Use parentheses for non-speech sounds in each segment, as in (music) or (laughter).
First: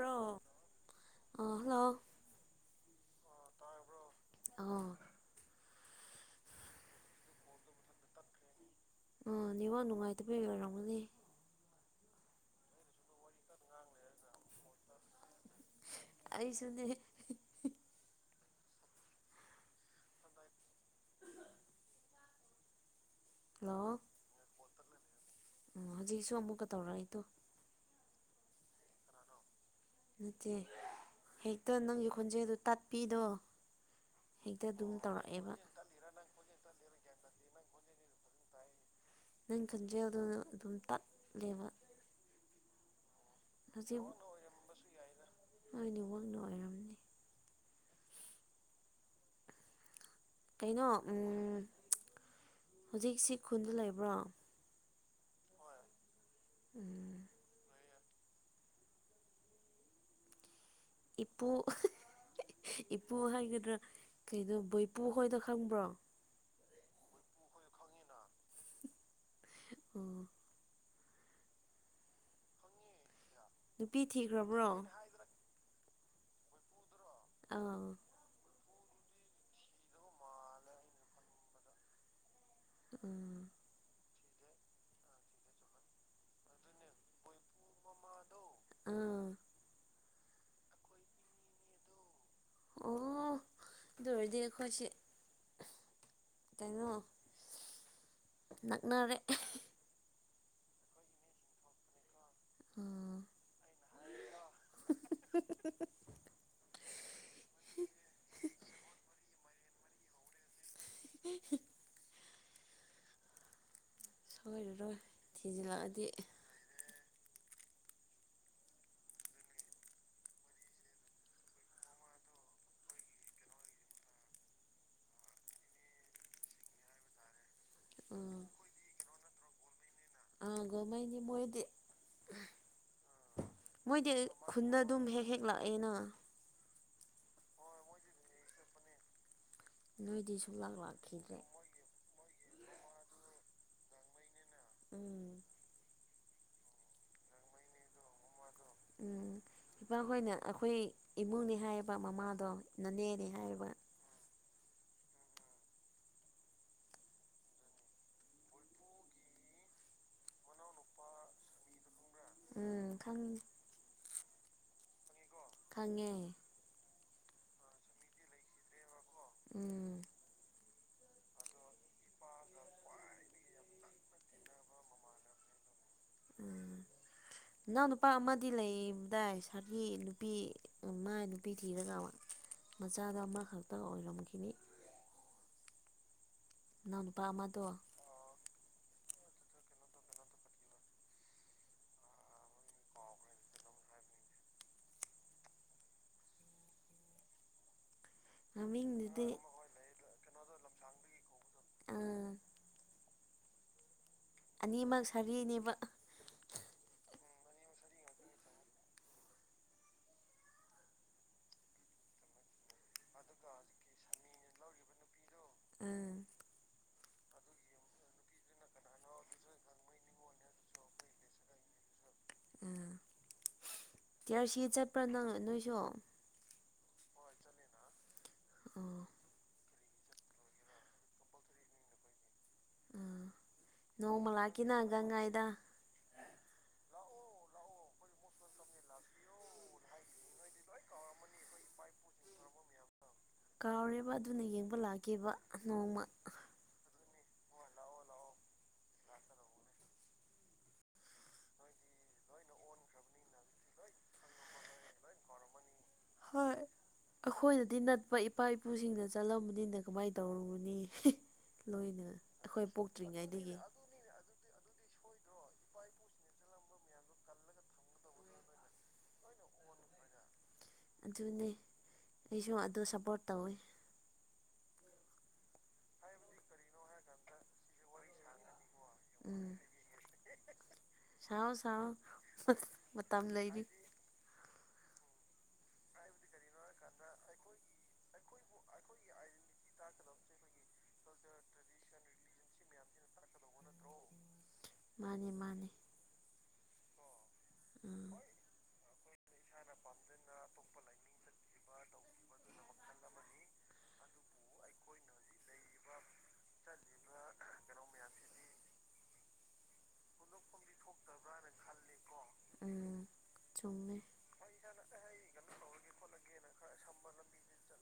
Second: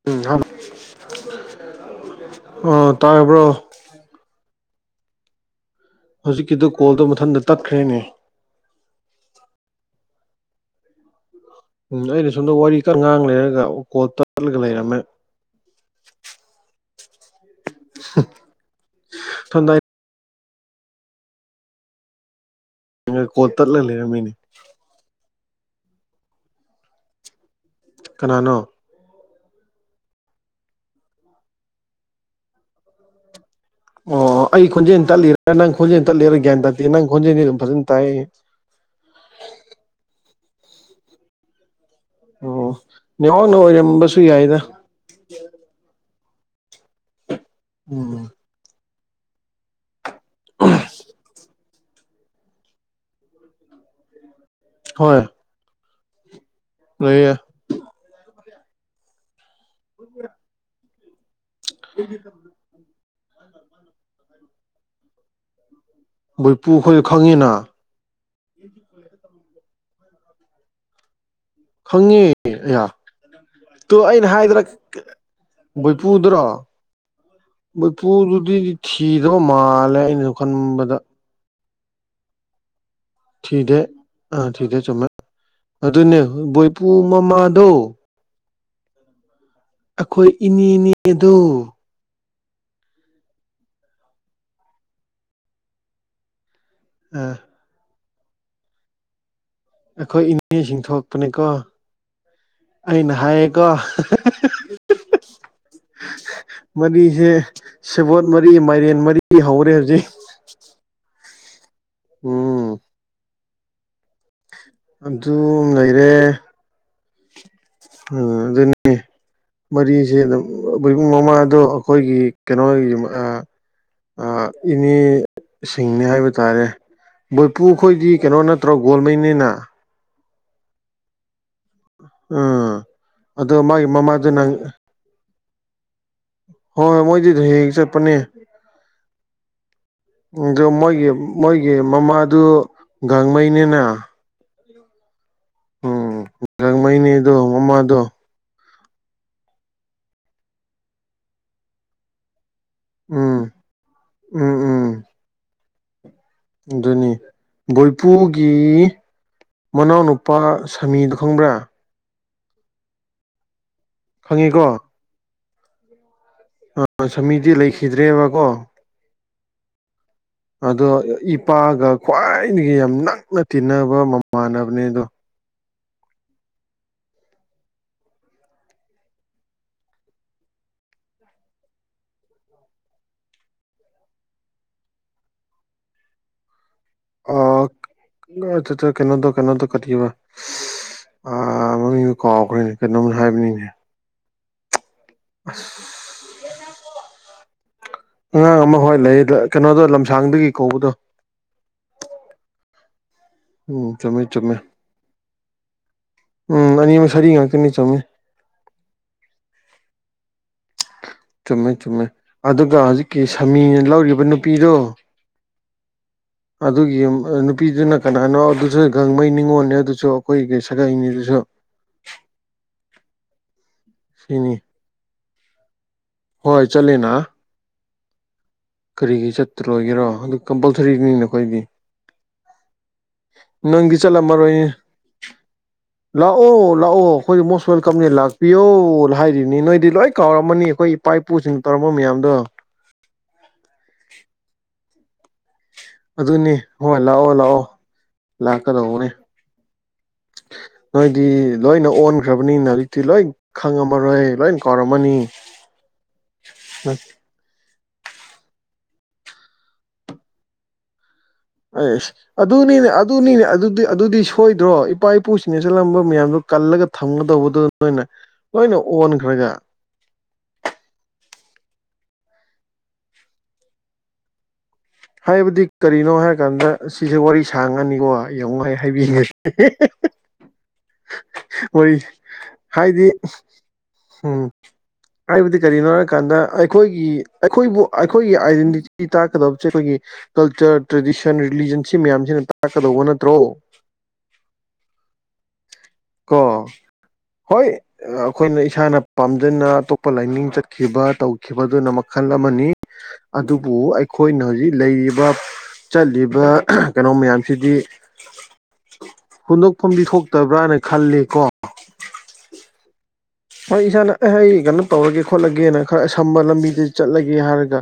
꯭ꯔꯣ ꯎꯝ ꯑ ꯍꯜꯂꯣ ꯑꯥ ꯇꯥꯔꯕ꯭ꯔꯣ (inaudible) ꯑꯣꯥ ꯍꯧꯖꯤꯛꯀꯤꯗ ꯀꯣꯜꯗꯣ ꯃꯊꯟꯇ ꯇꯠꯈ꯭ꯔꯦꯅꯦ ꯑꯅꯦꯋꯥ ꯅꯨꯡꯉꯥꯏꯇꯕ ꯑꯣꯏꯔꯝꯒꯅꯤ ꯎꯝ ꯑꯩꯅ ꯁꯣꯝꯗ ꯋꯥꯔꯤ ꯀ ꯉꯥꯡ ꯂꯩꯔꯒ ꯀꯣ ꯇꯠꯂꯒ ꯂꯩꯔꯝꯃꯦ ꯑꯩꯁꯨꯅꯦ ꯊꯗꯥ ꯑ ꯀꯣꯠ ꯇꯠꯂ ꯂꯩꯔꯝꯃꯤꯅꯦ ꯑꯣ ꯍꯧꯖꯤꯛꯁꯨ ꯑꯃꯨꯛꯀ ꯇꯧꯔꯛꯏꯗꯣ ꯀꯅꯥꯅꯣ ꯅꯠꯇꯦ ꯍꯦꯛꯇ ꯅꯪꯒꯤ ꯈꯣꯟꯖꯦꯜꯗꯨ ꯇꯥꯠꯄꯤꯗꯣ ꯑꯣ ꯑꯩ ꯈꯣꯟꯖꯦꯜ ꯇꯠꯂꯤꯔꯦ ꯅꯪ ꯈꯣꯟꯖꯦꯜ ꯇꯠꯂꯤꯔꯥ ꯒ꯭ꯌꯥꯟ ꯇꯥꯇꯦ ꯅꯪ ꯈꯣꯟꯖꯦꯜꯗꯤ ꯑꯗꯨꯝ ꯐꯖꯅ ꯇꯥꯏ ꯅꯪ ꯈꯟꯖꯩ ꯑꯗꯨꯅ ꯑꯗꯨꯝ ꯇꯥꯛꯂꯦꯕ ꯑꯣ ꯅꯉꯣꯟꯗ ꯑꯣꯏꯔꯝꯕꯁꯨ ꯌꯥꯏꯗ ꯍꯣꯏꯅꯦ ꯋꯥꯡꯅ ꯑꯣꯏꯔꯝꯅꯤ ꯑꯣ ꯀꯩꯅꯣ ꯍꯧꯖꯤꯛꯁꯤ ꯈꯨꯟꯗ ꯂꯩꯕ꯭ꯔꯣ ꯍꯣꯏ ꯎꯝ ꯂꯩꯌꯦ ꯏꯄꯣ ꯑꯩꯒꯤ ꯏꯄꯨ ꯍꯥꯏꯒꯗ꯭ꯔꯥ ꯀꯩꯅꯣ ꯕꯣꯏꯄꯨ ꯈꯣꯏꯅ ꯈꯪꯕ꯭ꯔꯣ ꯚꯣꯏꯄꯨ ꯑꯩꯈꯣꯏ ꯈꯪꯉꯤꯅ ꯑꯣ ꯈꯪꯉꯦ ꯑꯍ ꯇꯣ ꯅꯨꯄꯤ ꯑꯩꯅ ꯍꯥꯏꯗ꯭ꯔꯥ ꯊꯤꯈ꯭ꯔꯕ꯭ꯔꯣ ꯚꯩꯄꯨꯗ꯭ꯔꯣ ꯑꯥ ꯕꯩꯄꯨꯗꯨꯗꯤꯗꯤ ꯊꯤꯗꯕ ꯃꯥꯜꯂ ꯈꯜꯂꯦ ꯑꯩꯅꯁꯨ ꯈꯟꯕꯗ ꯎꯝ ꯊꯤꯗꯦ ꯑꯥ ꯊꯤꯗꯦ ꯆꯨꯝꯃꯦ ꯑꯗꯨꯅꯦ ꯕꯣꯏꯄꯨ ꯃꯃꯥꯗꯣ ꯃꯥꯗꯣ ꯑꯩꯈꯣꯏ ꯏꯅꯦꯅꯦ ꯑꯗꯨ ꯑꯣ ꯑꯗꯨ ꯑꯣꯏꯔꯗꯤ ꯑꯩꯈꯣꯏꯁꯦ ꯀꯩꯅꯣ ꯑꯥ ꯅꯛꯅꯔꯦ ꯑꯩꯈꯣꯏ ꯏꯅꯦꯁꯤꯡ ꯊꯣꯛꯄꯅꯦꯀꯣ ꯑꯩꯅ ꯎꯝ ꯍꯥꯏꯌꯦꯀꯣ ꯃꯔꯤꯁꯦ ꯁꯦꯕꯣꯠ ꯃꯔꯤ ꯃꯥꯏꯔꯦꯟ ꯃꯔꯤ ꯍꯧꯔꯦ ꯍꯧꯖꯤꯛ ꯍꯤ ꯎꯝ ꯁꯣꯏꯔꯔꯣꯏ ꯑꯗꯨ ꯊꯤꯖꯤꯂꯛꯑꯗꯤ ꯂꯩꯔꯦ ꯎꯝ ꯑꯗꯨꯅꯤ ꯃꯔꯤꯁꯦ ꯑꯗꯨꯝꯨꯡ ꯃꯃꯥꯗꯣ ꯑꯩꯈꯣꯏꯒꯤ ꯀꯩꯅꯣ ꯏꯅꯦ ꯁꯤꯡꯅꯤ ꯍꯥꯏꯕ ꯇꯥꯔꯦ ꯕꯣꯏꯄꯨ ꯑꯩꯈꯣꯏꯗꯤ ꯎꯝ ꯀꯩꯅꯣ ꯅꯠꯇ꯭ꯔꯣ ꯒꯣꯜꯃꯩꯅꯤꯅ ꯑꯥꯒ ꯃ ꯃꯣꯏꯗꯤ ꯎꯝ ꯑꯗꯣ ꯃꯥꯒꯤ ꯃꯣꯏꯗꯤ ꯃꯃꯥꯗ ꯅꯪ ꯈꯨꯟꯗ ꯑꯗꯨꯝ ꯍꯦꯛ ꯍꯦꯛ ꯂꯥꯛꯑꯦꯅ ꯍꯣꯏ ꯍꯣꯏ ꯃꯣꯏꯗꯤ ꯑꯗꯨ ꯍꯦꯛ ꯆꯠꯄꯅꯦ ꯅꯣꯏꯗꯤ ꯑ ꯁꯨꯡꯂꯥꯛ ꯃꯣꯏꯒꯤ ꯂꯥꯛꯈꯤꯗ꯭ꯔꯦ ꯃꯣꯏꯒꯤ ꯑꯩꯒꯤ ꯃꯃꯥꯗꯨ ꯒꯥꯡꯃꯩꯅꯤꯅ ꯎꯝ ꯑꯣ ꯒꯥꯡꯃꯩꯅ‌ꯦ ꯑꯗꯣ ꯃꯃꯥꯗꯣ (unintelligible) ꯎꯝ ꯏꯄꯥꯍꯣꯏꯅ ꯑꯩꯈꯣꯏ ꯏꯃꯨꯡꯅ‌ꯦ ꯍꯥꯏꯌ‌ꯦꯕ ꯃꯃꯥꯗꯣ ꯅꯅꯦꯅꯦ ꯎꯝ ꯍꯥꯏꯌ‌ꯦꯕ ꯎꯝ ꯎꯝ ꯑꯗꯨꯅꯤ ꯚꯣꯏꯄꯨꯒꯤ ꯃꯅꯥꯎꯅꯨꯄꯥ ꯁꯃꯤꯗ‌ꯣ ꯈꯪꯕ꯭ꯔꯥ ꯎꯝ ꯈꯪ ꯈꯪꯉꯤꯀꯣ ꯈꯪꯉꯦ ꯑ ꯁꯃꯤꯗꯤ ꯂꯩꯈꯤꯗ꯭ꯔꯦꯕꯀꯣ ꯎꯝ ꯑꯗꯣ ꯏꯄꯥꯒ ꯈ꯭ꯋꯥꯏꯗꯒꯤ ꯌꯥꯝ ꯅꯛꯅ ꯇꯤꯟꯅꯕ ꯃꯃꯥꯟꯅꯕꯅꯦ ꯑꯗꯣ ꯎꯝ ꯅꯅꯥꯎ ꯅꯨꯄꯥ ꯑꯃꯗꯤ ꯂꯩꯕꯗꯥꯏ ꯁꯥꯔꯒꯤ ꯅꯨꯄꯤ ꯃꯥꯏ ꯅꯨꯄꯤ ꯊꯤꯔꯒ ꯃꯆꯥꯗꯣ ꯑꯃꯈꯛꯇ ꯑꯣꯏꯔꯝꯈꯤꯅꯤ ꯅꯅꯥꯎ ꯅꯨꯄꯥ ꯑꯃꯗꯣ ꯑ (unintelligible) ꯀꯩꯅꯣꯗ‌ꯣ ꯀꯩꯅꯣꯗꯣ ꯀꯔꯤꯕ ꯑꯥ‌ ꯃꯃꯤꯡꯗꯨ ꯀꯥꯎꯈ꯭ꯔꯦꯅꯦ ꯀꯩꯅꯣꯝ ꯍꯥꯏꯕꯅꯤꯅꯦ ꯑꯁꯁꯁꯁꯁꯁ ꯑꯉꯥꯡ ꯑꯃ ꯍꯣꯏ ꯃꯃꯤꯡꯗꯨꯗꯤ ꯂꯩꯌ‌ꯦ ꯀꯩꯅꯣꯗꯣ ꯂꯝꯁꯥꯡꯗꯒꯤ ꯀꯧꯕꯗꯣ ꯑꯥ ꯎꯝ ꯆꯨꯝꯃꯦ ꯆꯨꯝꯃꯦ ꯑꯅꯤꯃꯛ ꯁꯥꯔꯤꯅꯦꯕ ꯎꯝ ꯑꯅꯤꯃꯛ ꯁꯥꯔꯤ ꯉꯥꯛꯇꯅ‌ꯦ ꯆꯨꯝꯃ‌ꯦ ꯆꯨꯝꯃꯦ ꯆꯨꯝꯃꯦ ꯑꯗꯨꯒ ꯍꯧꯖꯤꯛꯀꯤ ꯁꯃꯤꯅ ꯂꯧꯔꯤꯕ ꯅꯨꯄꯤꯗꯣ ꯑꯥ ꯑꯗꯨꯒꯤ ꯅꯨꯄꯤꯗꯨꯅ ꯀꯅꯥꯅꯣ ꯑꯗꯨꯁꯨ ꯒꯥꯡꯃꯩ ꯅꯤꯡꯉꯣꯜꯅꯦ ꯑꯗꯨꯁꯨ ꯑꯩꯈꯣꯏꯒꯤ ꯁꯥꯒꯩꯅꯤꯗꯨꯁꯨ ꯑꯥ ꯁꯤꯅꯤ ꯇꯤꯔꯁꯤ ꯆꯠꯄ꯭ꯔꯥ ꯅꯪ ꯅꯣꯏꯁꯨ ꯍꯣꯏ ꯆꯠꯂꯤꯅꯥ ꯀꯔꯤꯒꯤ ꯆꯠꯇꯔꯣꯏꯒꯦꯔꯣ ꯑꯗꯨ ꯀꯝꯄꯜꯁꯔꯤꯅꯤ ꯅ‌ꯦ ꯑꯩꯈꯣꯏꯗꯤ ꯑꯥ ꯅꯪꯗꯤ ꯆꯠꯂꯝ ꯅꯣꯡꯃ ꯃꯔꯣꯏꯌ‌ꯦ ꯂꯥꯛꯀꯦꯅ ꯒꯪꯒꯥꯏꯗ ꯂꯥꯛꯑꯣ ꯂꯥꯛꯑꯣ ꯑꯩꯈꯣꯏꯗꯤ ꯃꯣꯁ ꯋꯦꯜꯀꯝꯅꯦ ꯂꯥꯛꯄꯤꯌꯣ ꯍꯥꯏꯔꯤꯅꯤ ꯅꯣꯏꯗꯤ ꯂꯣꯏ ꯀꯥꯎꯔꯝꯃꯅꯤ ꯑꯩꯈꯣꯏ ꯏꯄꯥ ꯏꯄꯨꯁꯤꯡ ꯇꯧꯔꯝꯕ ꯃꯌꯥꯝꯗꯣ ꯀꯥꯎꯔꯦꯕ ꯑꯗꯨꯅ ꯌꯦꯡꯕ ꯂꯥꯛꯀ‌ꯦꯕ ꯑꯗꯨꯅꯦ ꯍꯣꯏ ꯂꯥꯛꯑꯣ ꯂꯥꯛꯑꯣ ꯂꯥꯛꯀꯗꯧꯕꯅꯦ ꯅꯣꯏꯗꯤ ꯂꯣꯏꯅ ꯑꯣꯟꯈ꯭ꯔꯕꯅꯤꯅ ꯍꯧꯖꯤꯛꯇꯤ ꯂꯣꯏ ꯈꯪꯉꯝꯃꯔꯣꯏ ꯂꯣꯏ ꯀꯥꯎꯔꯝꯃꯅꯤ ꯍꯣꯏ ꯑꯩꯈꯣꯏꯅꯗꯤ ꯅꯠꯄ ꯏꯄꯥ ꯏꯄꯨꯁꯤꯡꯅ ꯆꯠꯂꯝꯕꯅꯤꯅ ꯀꯃꯥꯏꯅ ꯇꯧꯔꯨꯔꯅꯤ ꯑꯁ ꯑꯗꯨ ꯅꯤꯅꯦ ꯑꯗꯨ ꯅꯤꯅꯦ ꯑꯗꯨꯗꯤ ꯑꯗꯨꯗꯤ ꯁꯣꯏꯗ꯭ꯔꯣ ꯏꯄꯥ ꯏꯄꯨꯁꯤꯡꯅ ꯆꯠꯂꯝꯕ ꯃꯌꯥꯝꯗꯣ ꯀꯜꯂꯒ ꯊꯝꯒꯗꯧꯕꯗꯨ ꯅꯣꯏꯅ ꯂꯣꯏꯅ ꯑꯣꯟꯈ꯭ꯔꯒ ꯑꯗꯨꯅꯦ ꯑꯩꯁꯨ ꯑꯗꯨ ꯁꯞꯄꯣꯔꯠ ꯇꯧꯋꯦ ꯍꯥꯏꯕꯗꯤ ꯀꯔꯤꯅꯣ ꯍꯥꯏꯔꯀꯥꯟꯗ ꯁꯤꯗꯤ ꯋꯥꯔꯤ ꯁꯥꯡꯉꯅꯤꯀꯣ ꯑꯩ ꯌꯥꯝ ꯋꯥꯏ ꯍꯥꯏꯕꯤꯒ‌ꯦ ꯎꯝ ꯁꯥꯎ ꯁꯥꯎ ꯃꯇꯝ ꯂꯩꯔꯤ ꯍꯝ ꯍꯥꯏꯕꯗꯤ ꯀꯔꯤꯅꯣ ꯍꯥꯏꯔꯀꯥꯟꯗ ꯑꯩꯈꯣꯏꯒꯤ ꯑꯩꯈꯣꯏꯕꯨ ꯑꯩꯈꯣꯏꯒꯤ ꯑꯥꯏꯗꯦꯟꯇꯤꯇꯤ ꯇꯥꯛꯀꯗꯕ ꯑꯩꯈꯣꯏꯒꯤ ꯀꯜꯆꯔ ꯇ꯭ꯔꯦꯗꯤꯁꯟ ꯔꯤꯂꯤꯖꯟ ꯁꯤ ꯃꯌꯥꯝꯁꯤꯅ ꯇꯥꯛꯀꯗꯧꯕ ꯅꯠꯇ꯭ꯔꯣ (inaudible) ꯃꯥꯅꯤ ꯃꯥꯅꯦ ꯀ ꯍꯣꯏ ꯎꯝ ꯑꯩꯈꯣꯏꯅ ꯏꯁꯥꯅ ꯄꯥꯝꯖꯅ ꯑꯇꯣꯞꯄ ꯂꯥꯏꯅꯤꯡ ꯆꯠꯈꯤꯕ ꯇꯧꯈꯤꯕꯗꯨꯅ ꯃꯈꯜ ꯑꯃꯅꯤ ꯑꯗꯨꯕꯨ ꯑꯩꯈ ꯑꯩꯈꯣꯏꯅ ꯍꯧꯖꯤꯛ ꯂꯩꯔꯤꯕ ꯆꯠꯂꯤꯕ ꯀꯩꯅꯣ ꯃꯌꯥꯝꯁꯤꯗꯤ ꯍꯨꯟꯗꯣꯛꯐꯝꯗꯤ ꯊꯣꯛꯇꯕ꯭ꯔꯥꯅ ꯈꯜꯂꯤ ꯀꯣ ꯎꯝ ꯍꯣꯏ ꯆꯨꯝꯃꯦ ꯏꯁꯥꯅ ꯑꯦ ꯑꯩ ꯀꯩꯅꯣ ꯇꯧꯔꯒꯦ ꯈꯣꯠꯂꯒꯦꯅ ꯈꯔꯁꯝꯕ ꯂꯝꯕꯤꯗ ꯆꯠꯂꯒꯦ ꯍꯥꯏꯔꯒ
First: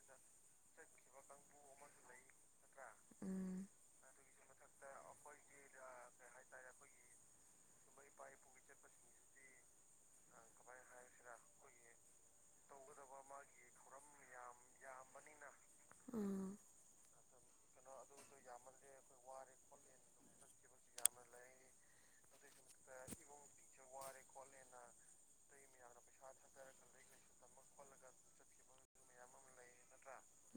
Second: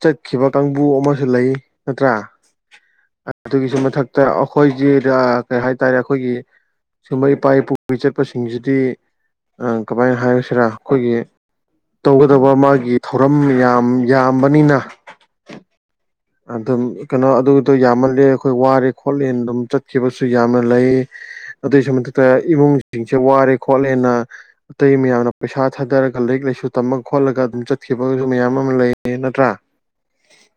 ꯆꯠꯈꯤꯕ ꯀꯥꯡꯕꯨ ꯑꯃꯁꯨ ꯂꯩ ꯅꯠꯇ꯭ꯔꯥ ꯎꯝ ꯑꯗꯨꯒꯤꯁꯨ ꯃꯊꯛꯇ ꯑꯩꯈꯣꯏꯁꯤꯦ ꯀꯩ ꯍꯥꯏꯇꯥꯔꯦ ꯑꯩꯈꯣꯏꯒꯤ ꯁꯤꯒꯨꯝꯕ ꯏꯄꯥ ꯏꯄꯨꯒꯤ ꯆꯠꯄꯁꯤꯡꯁꯤꯗꯤ ꯀꯃꯥꯏꯅ ꯍꯥꯏꯁꯤꯔꯥ ꯑꯩꯈꯣꯏꯒꯤ ꯇꯧꯒꯗꯕ ꯃꯥꯒꯤ ꯊꯧꯔꯝ ꯌꯥꯝ ꯌꯥꯝꯕꯅꯤꯅ ꯊꯝꯕꯅꯤꯅ ꯎꯝ ꯑꯗꯨꯝ ꯀꯩꯅꯣ ꯑꯗꯨꯒꯤꯗꯣ ꯌꯥꯝꯃꯜꯂꯦ ꯑꯩꯈꯣꯏ ꯋꯥꯔꯦ ꯈꯣꯠꯂꯦ ꯑꯗꯨꯝ ꯆꯠꯈꯤꯕꯁꯨ ꯌꯥꯝꯅ ꯂꯩ ꯑꯗꯨꯏꯁꯨ ꯃꯊꯛꯇ ꯏꯃꯨꯡꯁꯤꯡꯁꯦ ꯋꯥꯔꯦ ꯈꯣꯠꯂꯦꯅ ꯑꯇꯩ ꯃꯌꯥꯝꯅ ꯄꯩꯁꯥ ꯊꯥꯗꯔꯒ ꯂꯥꯏꯔꯤꯛ ꯂꯥꯏꯁꯨ ꯇꯝꯃ ꯈꯣꯠꯂꯒ ꯑꯗꯨꯝ ꯆꯠꯈꯤꯕꯒꯁꯨ ꯃꯌꯥꯝ ꯑꯃ ꯂꯩꯌꯦ ꯅꯠꯇ꯭ꯔꯥ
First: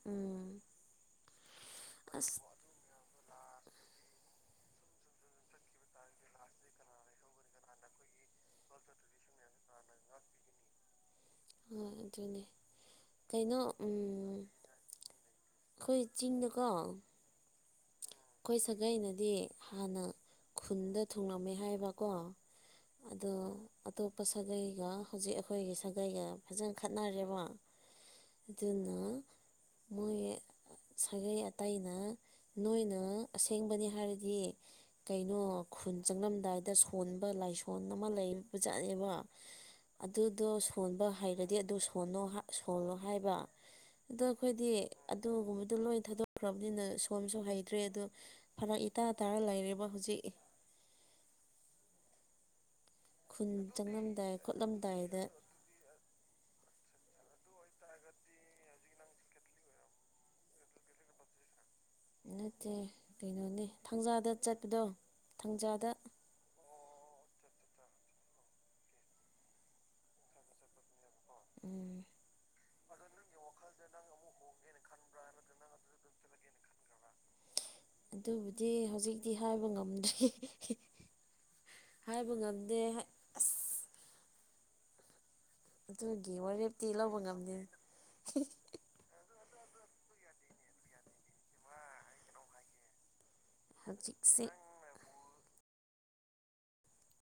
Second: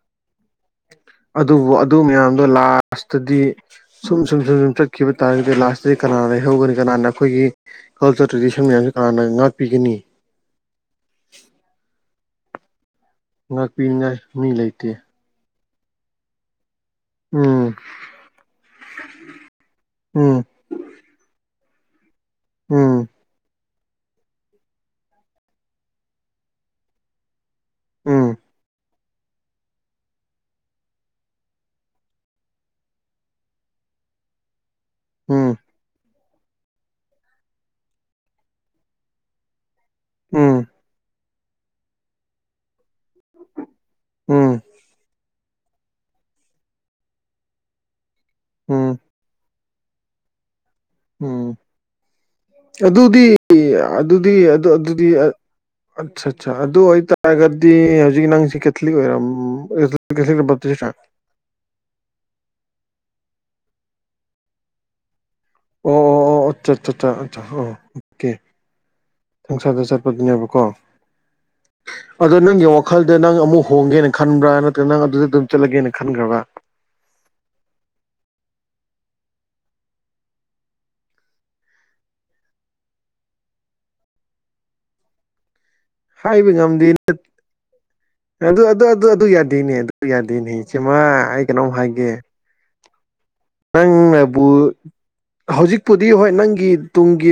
ꯎꯝ ꯑꯗꯨꯕꯨ ꯑꯗꯨ ꯑꯁ ꯃꯌꯥꯝꯗꯣ ꯂꯥꯁꯇꯗꯤ ꯁꯨꯝ ꯁꯨꯝ ꯁꯨꯝ ꯁꯨꯝ ꯆꯠꯈꯤꯕ ꯇꯥꯔꯒꯗꯤ ꯂꯥꯁꯇ ꯀꯅꯥꯅ ꯂꯩꯍꯧꯒꯅꯤ ꯀꯅꯥꯅ ꯑꯩꯈꯣꯏꯒꯤ ꯀꯜꯆꯔ ꯇ꯭ꯔꯦꯗꯤꯁꯟ ꯃꯌꯥꯝꯁ ꯀꯅꯥꯅ ꯉꯥꯛꯄꯤꯒꯅꯤ ꯍꯣꯏ ꯑꯗꯨꯅꯦ ꯀꯩꯅꯣ ꯎꯝ ꯉꯥꯛꯄꯤꯅꯤꯉꯥꯏ ꯃꯤ ꯂꯩꯇꯦ ꯑꯩꯈꯣꯏ ꯆꯤꯡꯗꯀꯣ ꯎꯝ ꯑꯩꯈꯣꯏ ꯁꯥꯒꯩꯅꯗꯤ ꯍꯥꯟꯅ ꯎꯝ ꯈꯨꯟꯗ ꯊꯨꯡꯉꯂꯝꯃꯦ ꯍꯥꯏꯕꯀꯣ ꯎꯝ ꯑꯗꯣ ꯑꯇꯣꯞꯄ ꯁꯥꯒꯩꯒ ꯍꯧꯖꯤꯛ ꯑꯩꯈꯣꯏꯒꯤ ꯁꯥꯒꯩꯒ ꯐꯖꯅ ꯈꯠꯅꯔꯦꯕ ꯎꯝ ꯑꯗꯨꯅ ꯃꯣꯏ ꯁꯥꯒꯩ ꯑꯇꯩꯅ ꯅꯣꯏꯅ ꯅꯪ ꯑꯁꯦꯡꯕꯅꯤ ꯍꯥꯏꯔꯗꯤ ꯀꯩꯅꯣ ꯎꯝ ꯈꯨꯟ ꯆꯪꯂꯝꯗꯥꯏꯗ ꯁꯣꯟꯕ ꯂꯥꯏꯁꯣꯟ ꯑꯃ ꯂꯩꯕꯖꯥꯠꯅꯦꯕ ꯑꯗꯨꯗꯣ ꯎꯝ ꯁꯣꯟꯕ ꯍꯩꯔꯗꯤ ꯑꯗꯨ ꯁꯣꯟꯅꯣ ꯁꯣꯜꯂꯣ ꯍꯥꯏꯕ ꯑꯗꯣ ꯎꯝ ꯑꯩꯈꯣꯏꯗꯤ ꯑꯗꯨꯒꯨꯝꯕꯗꯣ ꯂꯣꯏ ꯊꯥꯗꯣꯛꯈ꯭ꯔꯕꯅꯤꯅ ꯁꯣꯝꯁꯨ ꯍꯩꯇ꯭ꯔꯦ ꯑꯗꯣ ꯐꯅꯛ ꯎꯝ ꯏꯇꯥ ꯇꯥꯔ ꯂꯩꯔꯦ ꯍꯧꯖꯤꯛ ꯎꯝ ꯑꯗꯨꯗꯤ ꯈꯨꯟ ꯆꯪꯂꯝꯗꯥꯏ ꯑꯗꯨꯗꯤ ꯑꯗꯨ ꯑꯗꯨꯗꯤ ꯈꯣꯠꯂꯝꯗꯥꯏꯗ ꯑꯠꯆꯥ ꯑꯠꯆꯥ ꯑꯗꯨ ꯑꯣꯏꯇꯥꯔꯒꯗꯤ ꯍꯧꯖꯤꯛ ꯅꯪꯁꯤ ꯀꯦꯊꯂꯤꯛ ꯑꯣꯏꯔꯝ ꯅꯠꯇꯦ ꯀꯩꯅꯣꯅꯦ ꯊꯥꯡꯖꯥꯗ ꯆꯠꯄꯗꯣ ꯊꯥꯡꯖꯥꯗ ꯆꯠ ꯆ ꯆ ꯑ ꯑꯣꯀꯦ ꯊꯪꯁꯥꯗ ꯆꯠꯄꯗꯨꯅꯦꯕꯀꯣ ꯎꯝ ꯑꯗꯣ ꯅꯪꯒꯤ ꯋꯥꯈꯜꯗ ꯅꯪ ꯑꯃꯨꯛ ꯍꯣꯡꯒꯦꯅ ꯈꯟꯕ꯭ꯔꯥ ꯅꯠꯇ꯭ꯔꯒ ꯅꯪ ꯑꯗꯨꯗ ꯑꯗꯨꯝ ꯆꯠꯂꯒꯦꯅ ꯈꯟꯈ꯭ꯔꯕ꯭ꯔꯥ ꯑꯗꯨꯕꯨꯗꯤ ꯍꯧꯖꯤꯛꯇꯤ ꯍꯥꯏꯕ ꯉꯝꯗ꯭ꯔꯤ ꯍꯥꯏꯕ ꯉꯝꯗꯦ ꯑꯁ ꯑꯗꯨꯒꯤ ꯍꯥꯏꯕ ꯉꯝꯗꯦ ꯋꯥꯔꯦꯞꯇꯤ ꯂꯧꯕ ꯉꯝꯅꯤ ꯑꯗꯨ ꯑꯗꯨ ꯑꯗꯨ ꯑꯗꯨ ꯌꯥꯗꯦꯅꯦ ꯑꯗꯨ ꯌꯥꯗꯦꯅꯤ ꯏꯆꯦꯃ ꯑꯩ ꯀꯩꯅꯣꯝ ꯍꯥꯏꯒꯦ ꯣꯡꯉꯥꯏꯒ ꯅꯪ ꯑꯕꯨ ꯍꯧꯖꯤꯛꯄꯨꯗꯤ ꯍꯣꯏ ꯅꯪꯒꯤ ꯇꯨꯡꯒꯤ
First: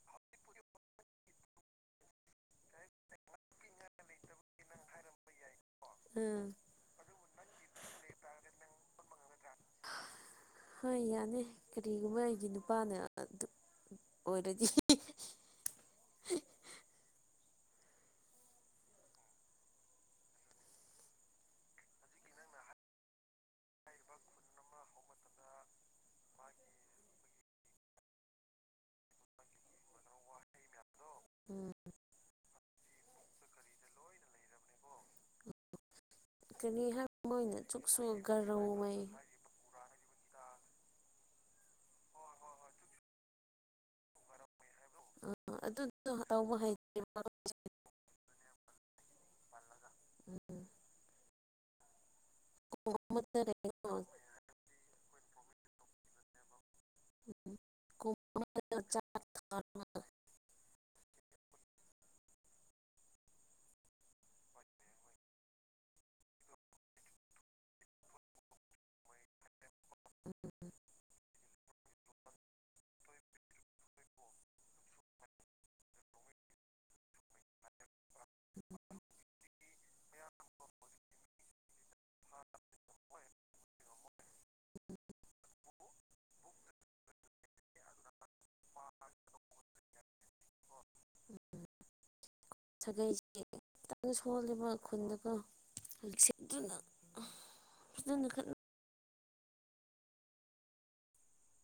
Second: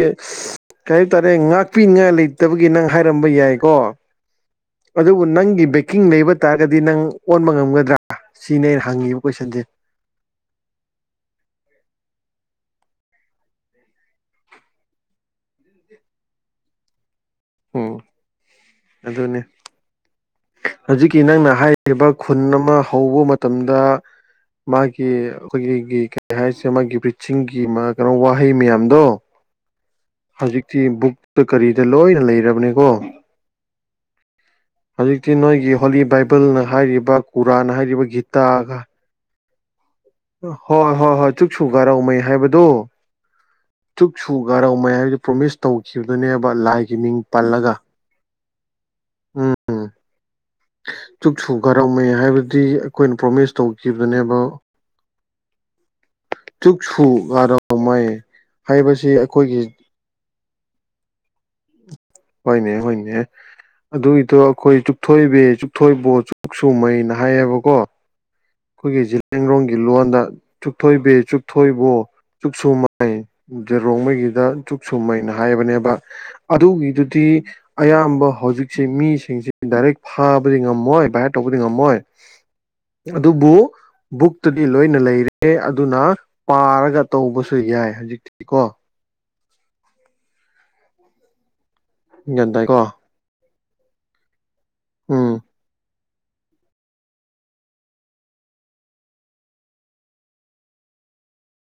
ꯀꯩ ꯍꯥꯏꯇꯥꯔꯦ ꯉꯥꯛꯄꯤꯅꯤꯉꯥꯏ ꯂꯩ ꯐꯠꯇꯕꯒꯤ ꯅꯪ ꯍꯥꯏꯔꯝꯕ ꯌꯥꯏꯀꯣ ꯑꯗꯨꯕꯨ ꯅꯪꯒꯤ ꯕꯦꯛꯀꯤꯡ ꯂꯩꯕ ꯎꯝ ꯇꯥꯔꯒꯗꯤ ꯅꯪ ꯑꯣꯟꯕ ꯉꯝꯒꯗ꯭ꯔꯥ ꯁꯤꯅꯦ ꯑꯩꯅ ꯍꯪꯉꯤꯕ ꯀꯣꯏꯁꯟꯁꯦ ꯍꯣꯏ ꯌꯥꯅꯤ ꯀꯔꯤꯒꯨꯝꯕ ꯑꯩꯒꯤ ꯅꯨꯄꯥꯅ ꯑꯗꯨ ꯑꯣꯏꯔꯗꯤ ꯎꯝ ꯑꯗꯨꯅꯦ ꯍꯧꯖꯤꯛꯀꯤ ꯅꯪꯅ ꯍꯥꯏ ꯕ ꯈꯨꯟ ꯑꯃ ꯍꯧꯕ ꯃꯇꯝꯗ ꯃꯥꯒꯤ ꯑꯈꯣꯏꯒꯤ ꯀꯩ ꯍꯥꯏꯁꯦ ꯃꯥꯒꯤ ꯕ꯭ꯔꯤꯠꯁꯤꯡꯒꯤ ꯃꯥ ꯀꯩꯅꯣ ꯋꯥꯍꯩ ꯃꯌꯥꯝꯗꯣ ꯍꯧꯖꯤꯛꯇꯤ ꯕꯨꯛꯇ ꯎꯝ ꯀꯔꯤꯗ ꯂꯣꯏꯅ ꯂꯩꯔꯕꯅꯦꯀꯣ ꯍꯧꯖꯤꯛꯇꯤ ꯅꯣꯏꯒꯤ ꯍꯣꯂꯤ ꯕꯥꯏꯕꯜꯅ ꯀꯔꯤ ꯍꯥꯏꯕ ꯍꯥꯏꯔꯤꯕ ꯃꯣꯏꯅ ꯀꯨꯔꯥꯟ ꯆꯨꯛꯁꯨ ꯍꯥꯏꯔꯤꯕ ꯒꯤꯇꯥꯒ (unintelligible) ꯍꯣꯏ ꯍꯣꯏ ꯍꯣꯏ ꯆꯨꯛ ꯁꯨꯨꯒꯥꯔꯧꯃꯩ ꯍꯥꯏꯕꯗꯣ ꯁꯨꯨꯒꯥꯔꯧꯃꯩ ꯍꯥꯏꯕꯗꯨ ꯑ ꯄ꯭ꯔꯣꯃꯤꯁ ꯑꯗꯨꯗꯣ ꯇꯧꯈꯤꯕꯗꯨꯅꯦꯕ ꯇꯧꯕ ꯂꯥꯏꯒꯤ ꯃꯤꯡ ꯍꯩꯇꯦꯕ ꯄꯜꯂꯒ ꯄꯜꯂꯒ ꯎꯝ ꯆꯨꯛꯁꯨꯒꯥꯔꯧꯃꯩ ꯍꯥꯏꯕꯗꯤ ꯑꯩꯈꯣꯏꯅ ꯄ꯭ꯔꯣꯃꯤꯁ ꯇꯧ ꯈꯤꯕꯅꯦꯕ ꯆꯨꯛꯁꯨꯨꯒꯥꯔꯧ ꯄꯧꯃꯥꯏ ꯍꯥꯏꯕꯁꯤ ꯑꯩꯈꯣꯏꯒꯤ ꯍꯣꯏꯅꯦ ꯍꯣꯏꯅꯦ ꯑꯗꯨꯒꯤꯗꯣ ꯑꯩꯈꯣꯏ ꯆꯨꯞꯊꯣꯏꯕꯦ ꯆꯨꯞꯊꯣꯏꯕꯣ ꯆꯛꯁꯨꯨꯝꯃꯩꯅ ꯍꯥꯏꯌꯦꯕꯀꯣ ꯑꯩꯈꯣꯏꯒꯤ ꯖꯦꯂꯤꯌꯥꯡꯔꯣꯡꯒꯤ ꯂꯣꯟꯗ ꯆꯨꯞꯊꯣꯏꯕꯤ ꯆꯨꯞꯊꯣꯏꯕꯣ ꯆꯛꯁꯨꯨꯃꯩ ꯔꯣꯡꯃꯩꯒꯤꯗ ꯆꯨꯛ ꯁꯨꯝꯃꯩꯅ ꯍꯥꯏꯕꯅꯦꯕ ꯑꯗꯨꯒꯤꯗꯨ ꯇꯤ ꯑꯌꯥꯝꯕ ꯍꯧꯖꯤꯛꯁꯦ ꯃꯤꯁꯤꯡꯁꯦ ꯗꯥꯏꯔꯦꯛ ꯐꯥꯕꯗꯤ ꯉꯝꯃꯣꯏ ꯚꯥꯏꯍꯥꯔꯠ ꯇꯧꯕꯗꯤ ꯉꯝꯃꯣꯏ ꯑꯗꯨꯕꯨ ꯕꯨꯛꯇꯗꯤ ꯂꯣꯏꯅ ꯂꯩꯔꯦ ꯑꯗꯨꯅ ꯄꯥꯔꯒ ꯇꯧꯕꯁꯨ ꯌꯥꯏ ꯍꯧꯖꯤꯛꯇꯤ ꯀꯣ (inaudible) ꯒ꯭ꯌꯥꯟ ꯇꯥꯏ ꯁꯥꯒꯩꯁꯦ ꯈꯤꯇꯪ ꯁꯣꯜꯂꯤꯕ ꯈꯨꯟꯗꯀꯣ ꯎꯝ (unintelligible) ꯑꯥ ꯐꯖꯅ ꯈꯠꯅ